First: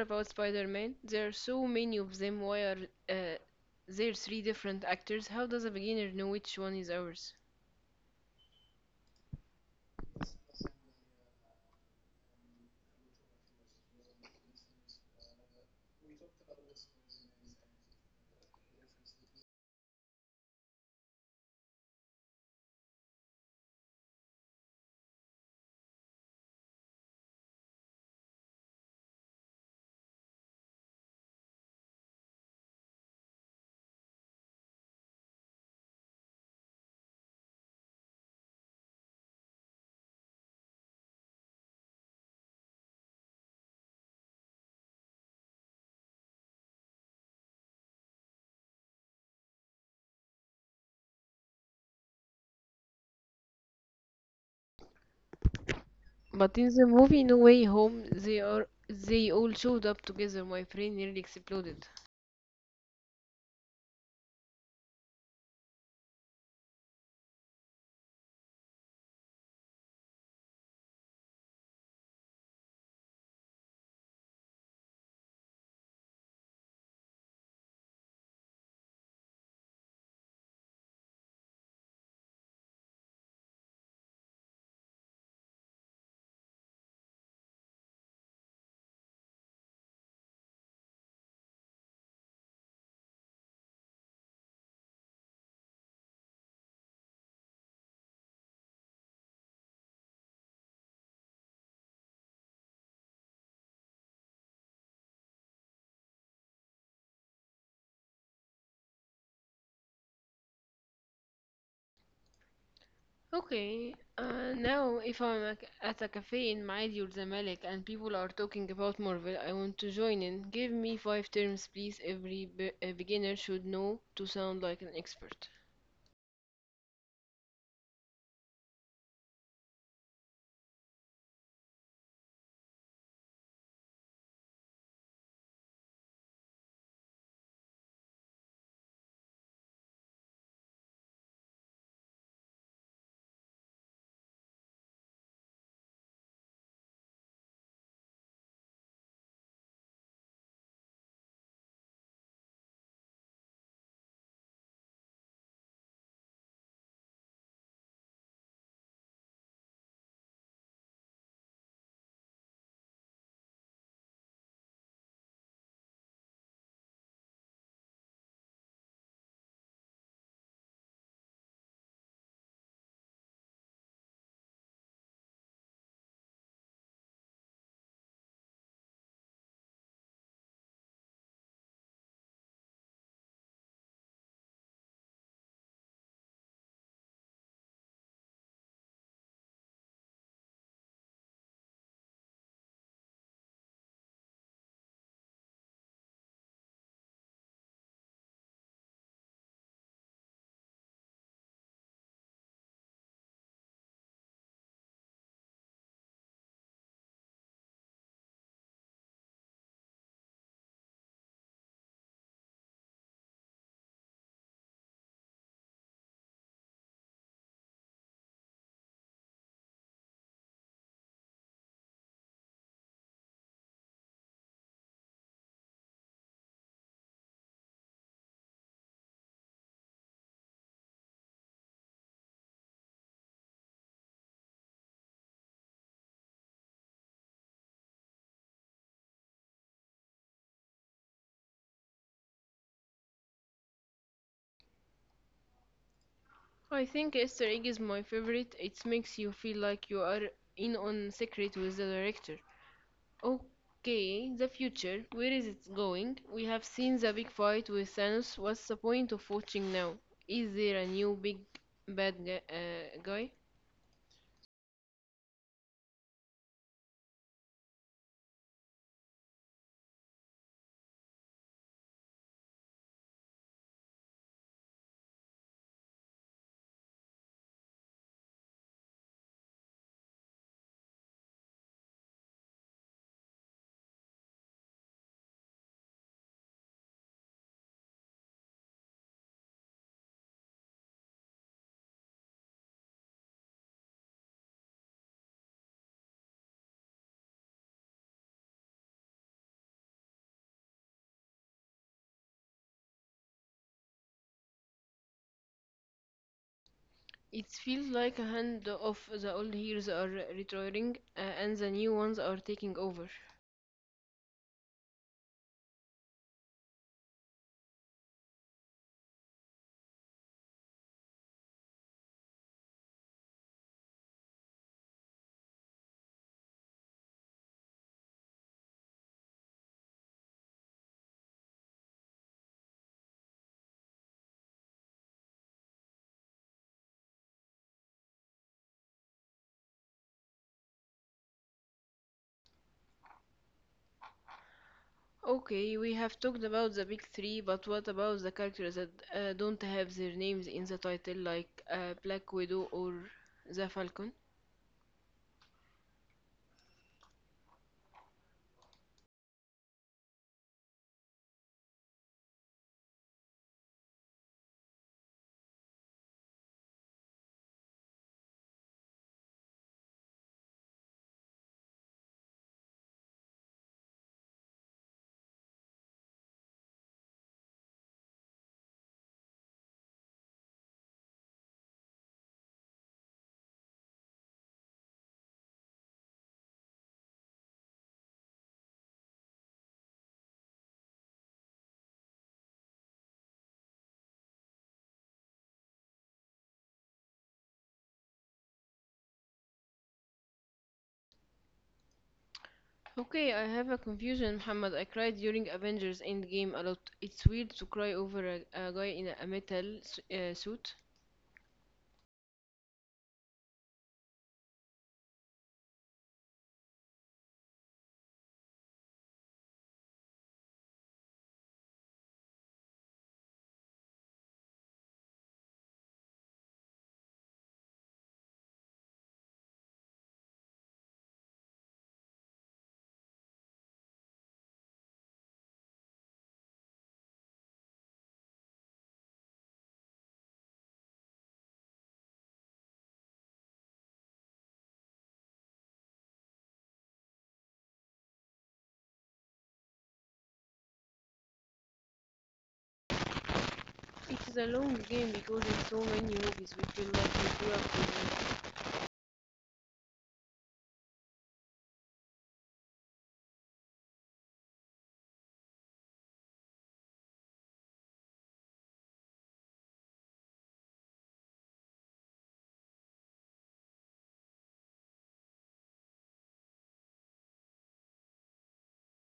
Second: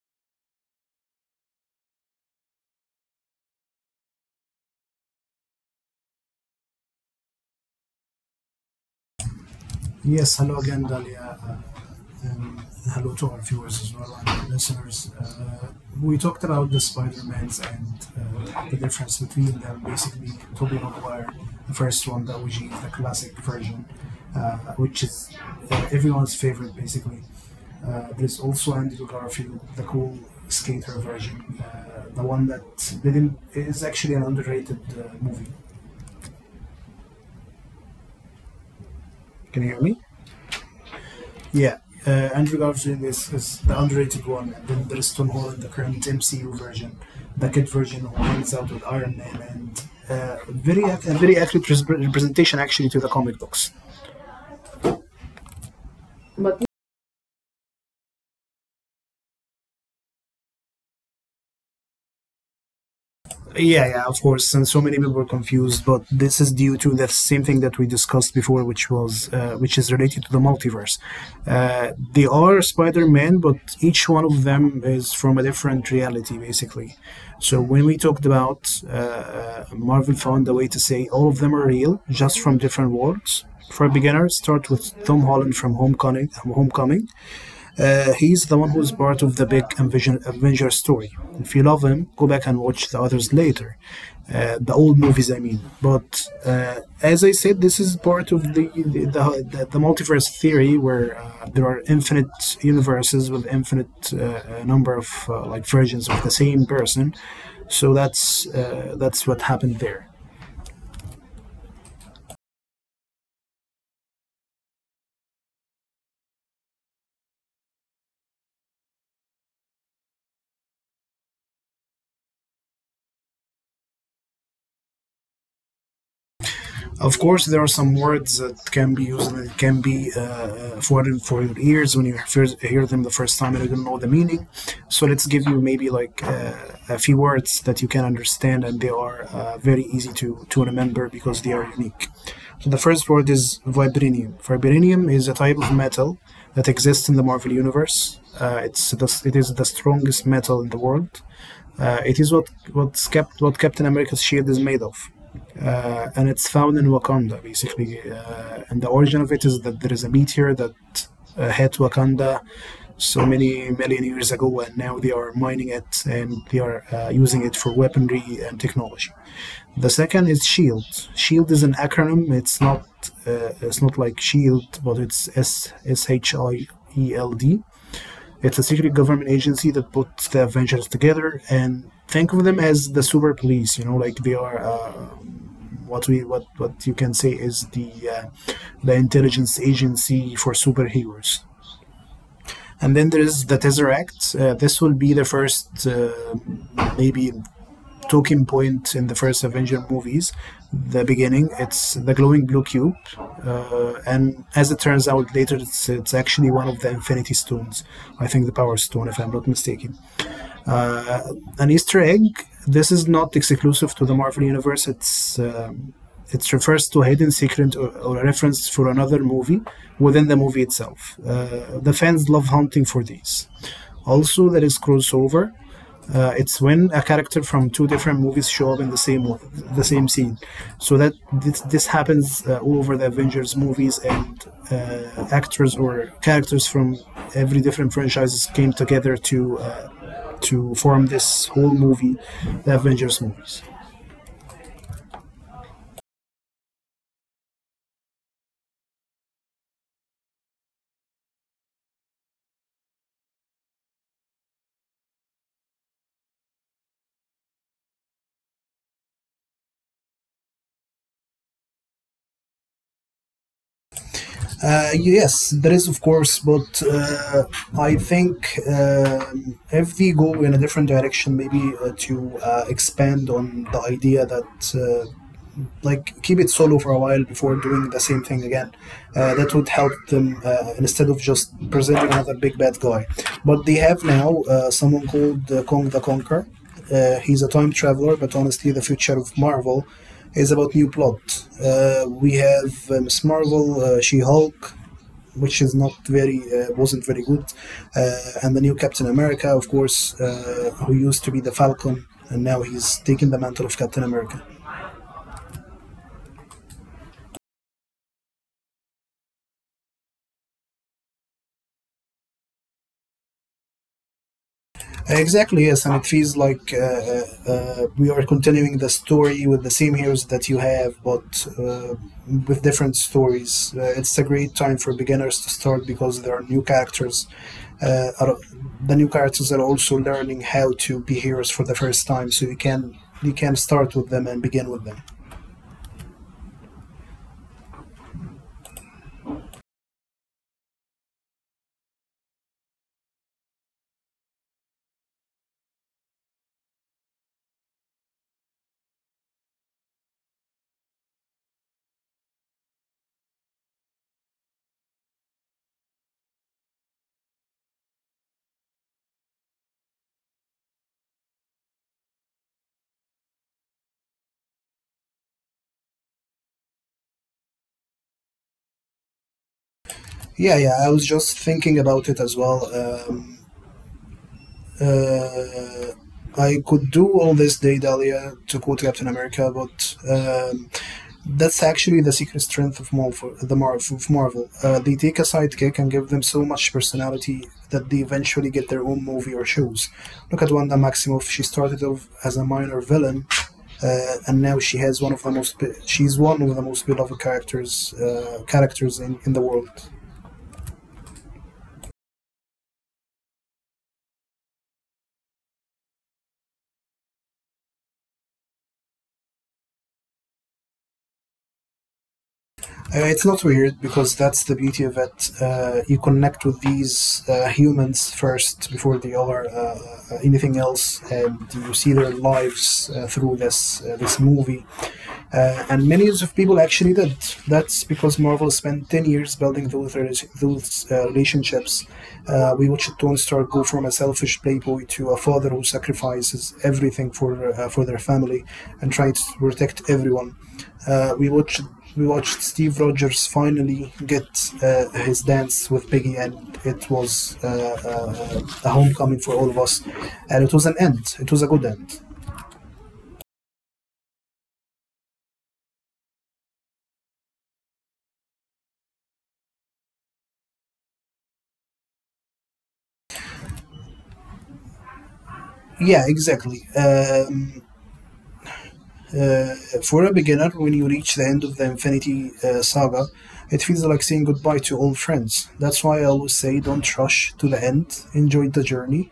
about Spider-Man. There are so many of them. Why are uh, there three different actors? How does a beginner know which one is ours? Yes, hello again, Dalia, and hello to our viewers as well and our listeners. We talked about the Spider-Mans and the difference between them. Basically, Tobey Maguire, the first one, the OG, the classic version, which is everyone's favorite, basically. There's also Andrew Garfield, the cool skater version, the one that didn't is actually an underrated movie. Can you hear me? Yeah, Andrew Garfield is the underrated one, and then there's Tom Holland, the current MCU version, the kid version who hangs out with Iron Man, and a very accurate representation actually to the comic books. But But in the movie No Way Home, they all showed up together. My brain nearly exploded. yeah, yeah, of course. And so many people were confused, but this is due to the same thing that we discussed before, which is related to the multiverse. They are Spider-Man, but each one of them is from a different reality, basically. So when we talked about Marvel, found a way to say all of them are real, just from different worlds. For beginners, start with Tom Holland from Homecoming. Homecoming. He's the one who's part of the big Avenger story. If you love him, go back and watch the others later. The old movies, I mean. But uh, as I said, this is part of the, the, the multiverse theory, where there are infinite universes with infinite number of like versions of the same person. So that's what happened there. Okay, now if I'm at a cafe in Maidi or Zamalek and people are talking about Marvel, I want to join in. Give me five terms, please. Every a beginner should know to sound like an expert. Of course, there are some words that can be used that can be foreign for your ears when you first hear them the first time and you don't know the meaning. So let's give you maybe like a few words that you can understand and they are very easy to remember because they are unique. So the first word is vibranium. Vibranium is a type of metal that exists in the Marvel Universe. It is the strongest metal in the world. It is what what's kept what Captain America's shield is made of, and it's found in Wakanda basically. And the origin of it is that there is a meteor that hit Wakanda so many million years ago, and now they are mining it and they are using it for weaponry and technology. The second is Shield. Shield is an acronym. It's not like Shield, but it's S S H I E L D. It's a secret government agency that puts the Avengers together and think of them as the super police. You know, like they are what we what you can say is the intelligence agency for superheroes. And then there is the Tesseract. This will be the first maybe talking point in the first Avenger movies. The beginning, it's the glowing blue cube, and as it turns out later, it's actually one of the Infinity Stones. I think the Power Stone, if I'm not mistaken. uh, an Easter egg. This is not exclusive to the Marvel Universe. Um, it refers to a hidden secret, or a reference for another movie within the movie itself. The fans love hunting for these. Also, there is crossover. It's when a character from two different movies show up in the same scene. So that this happens all over the Avengers movies, and actors or characters from every different franchises came together to form this whole movie, the Avengers movies. I think Easter egg is my favorite. It makes you feel like you are in on secret with the director. Okay, the future. Where is it going? We have seen the big fight with Thanos. What's the point of watching now? Is there a new big guy? Yes, there is, of course, but I think if we go in a different direction, maybe to expand on the idea that uh, like keep it solo for a while before doing the same thing again. That would help them, instead of just presenting another big bad guy. But they have now someone called Kong the Conqueror. He's a time traveler, but honestly, the future of Marvel is about new plot. We have Miss Marvel, She Hulk, which is not very wasn't very good, uh, and the new Captain America, of course, who used to be the Falcon, and now he's taking the mantle of Captain America. It feels like a hand of the old heroes are retiring and the new ones are taking over. Exactly, yes, and it feels like we are continuing the story with the same heroes that you have, but with different stories. It's a great time for beginners to start because there are new characters. Uh, are, the new characters are also learning how to be heroes for the first time, so you can start with them and begin with them. Okay, we have talked about the big three, but what about the characters that don't have their names in the title, like Black Widow or the Falcon? Yeah, yeah, I was just thinking about it as well. Uh, I could do all this day, Dahlia, to quote Captain America, but that's actually the secret strength of Marvel. Of Marvel, they take a sidekick and give them so much personality that they eventually get their own movie or shows. Look at Wanda Maximoff. She started off as a minor villain, and now she's one of the most beloved characters in the world. Okay, I have a confusion, Muhammad. I cried during Avengers Endgame a lot. It's weird to cry over a guy in a metal suit. It's not weird because that's the beauty of it. You connect with these humans first before they are anything else, and you see their lives through this movie. And millions of people actually did. That's because Marvel spent 10 years building those relationships. We watched Tony Stark go from a selfish playboy to a father who sacrifices everything for their family and tries to protect everyone. Uh, we watched we watched Steve Rogers finally get his dance with Peggy, and it was a homecoming for all of us. And it was an end. It was a good end. It is a long game because in so many movies we feel like we grew up with them. Yeah, exactly. Uh, for a beginner, when you reach the end of the Infinity Saga, it feels like saying goodbye to old friends. That's why I always say don't rush to the end, enjoy the journey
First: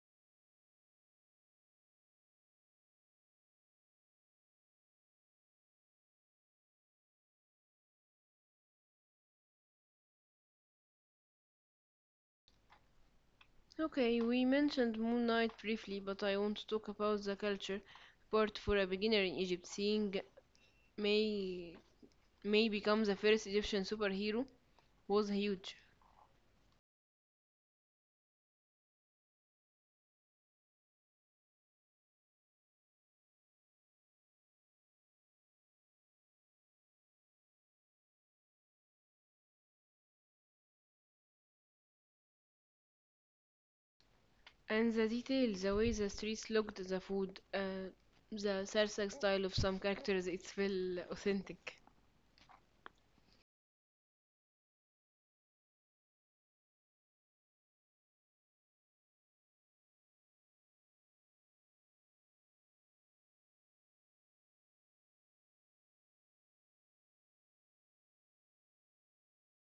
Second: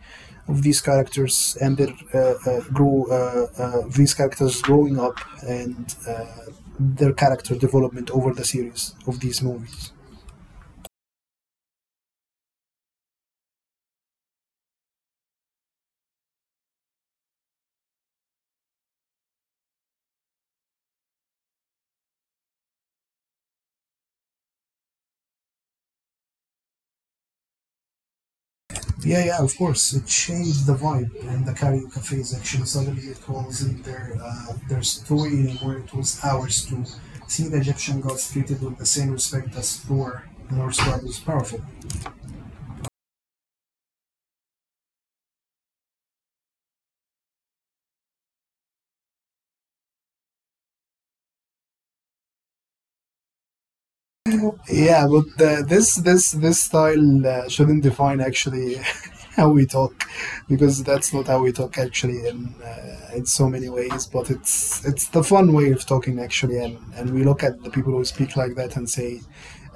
of these characters and these characters growing up and their character development over the series of these movies. Okay, we mentioned Moon Knight briefly, but I want to talk about the culture part for a beginner in Egypt. Seeing May May becomes the first Egyptian superhero was huge. Yeah, yeah, of course. It changed the vibe in the karaoke cafe section. Suddenly, it wasn't their story anymore. It was ours to see the Egyptian gods treated with the same respect as Thor, the Norse god, was powerful. And the details, the way the streets looked, the food, the Sarsak style of some characters, its felt authentic. Yeah, but this style shouldn't define actually how we talk, because that's not how we talk actually in so many ways. But it's the fun way of talking actually, and we look at the people who speak like that and say,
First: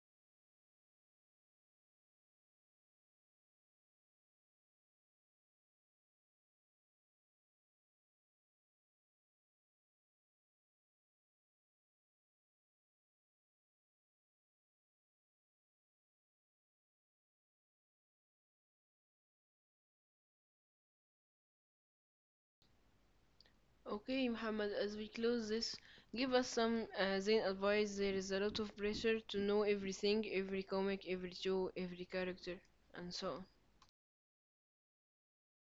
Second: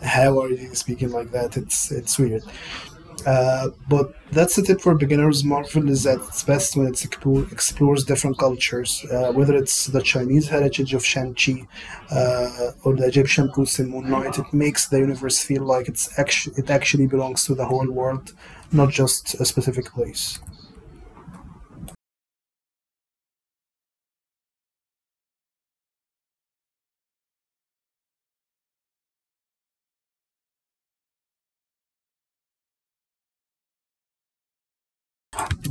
"How are you speaking like that?" It's weird. But that's the tip for beginners. Marvel is at its best when it explores different cultures, whether it's the Chinese heritage of Shang-Chi, or the Egyptian roots in Moon Knight. It makes the universe feel like it actually belongs to the whole world, not just a specific place. Okay, Muhammad, as we close this, give us some Zayn advice. There is a lot of pressure to know everything, every comic, every show, every character, and so on.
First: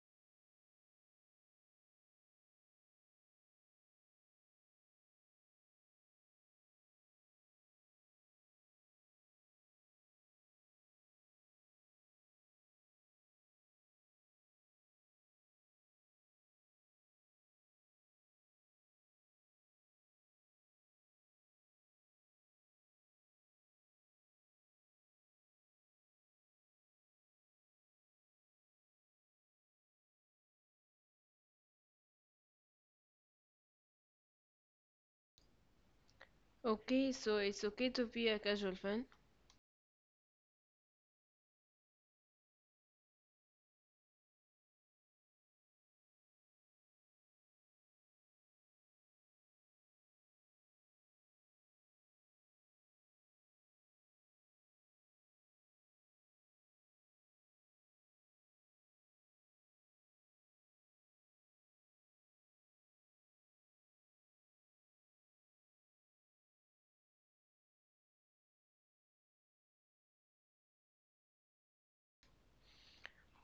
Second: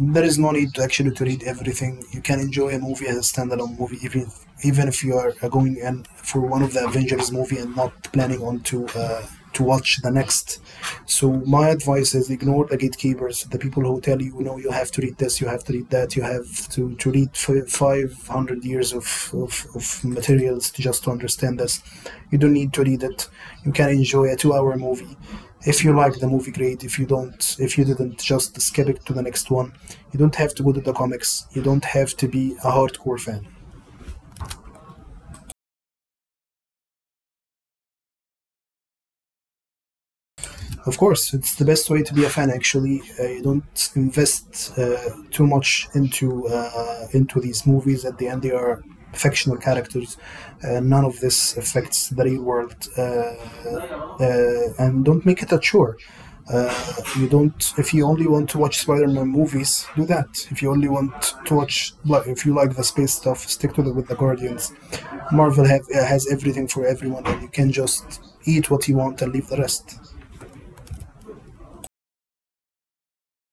There is no need to actually to read everything. You can enjoy a movie as a standalone movie, even if you are going and for one of the Avengers movie and not planning on to watch the next. So my advice is ignore the gatekeepers, the people who tell you no, you have to read this, you have to read that, you have to read 500 years of materials to just to understand this. You don't need to read it. You can enjoy a 2 hour movie. If you like the movie, great. If you didn't, just skip it to the next one. You don't have to go to the comics. You don't have to be a hardcore fan. Okay, so it's okay to be a casual fan. Of course, it's the best way to be a fan. Actually, you don't invest too much into these movies. At the end, they are fictional characters. None of this affects the real world, and don't make it a chore. If you only want to watch Spider-Man movies, do that. If you only want to watch, like, if you like the space stuff, stick to the with the Guardians. Marvel has everything for everyone, and you can just eat what you want and leave the rest.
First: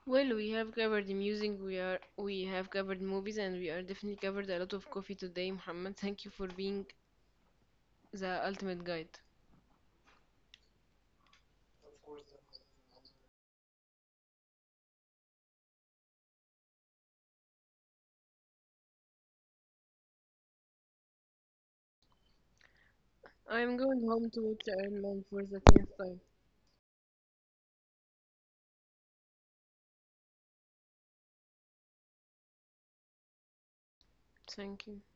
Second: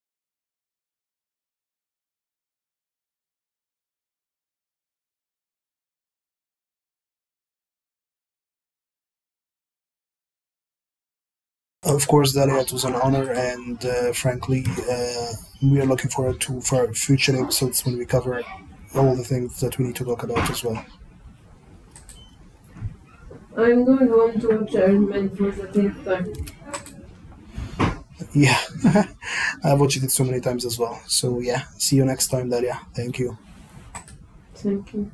Well, we have covered the music, we have covered movies, and we are definitely covered a lot of coffee today, Muhammad. Thank you for being the ultimate guide. Of course, Dalia, it was an honor, and frankly, uh, we are looking forward to for future episodes when we cover all the things that we need to talk about as well. I am I'm going going home to home to watch watch Iron Iron Man Man for for the the tenth tenth time. time. Yeah, I've watched it so many times as well. So yeah, see you next time, Daria. Thank you. Thank Thank you. you.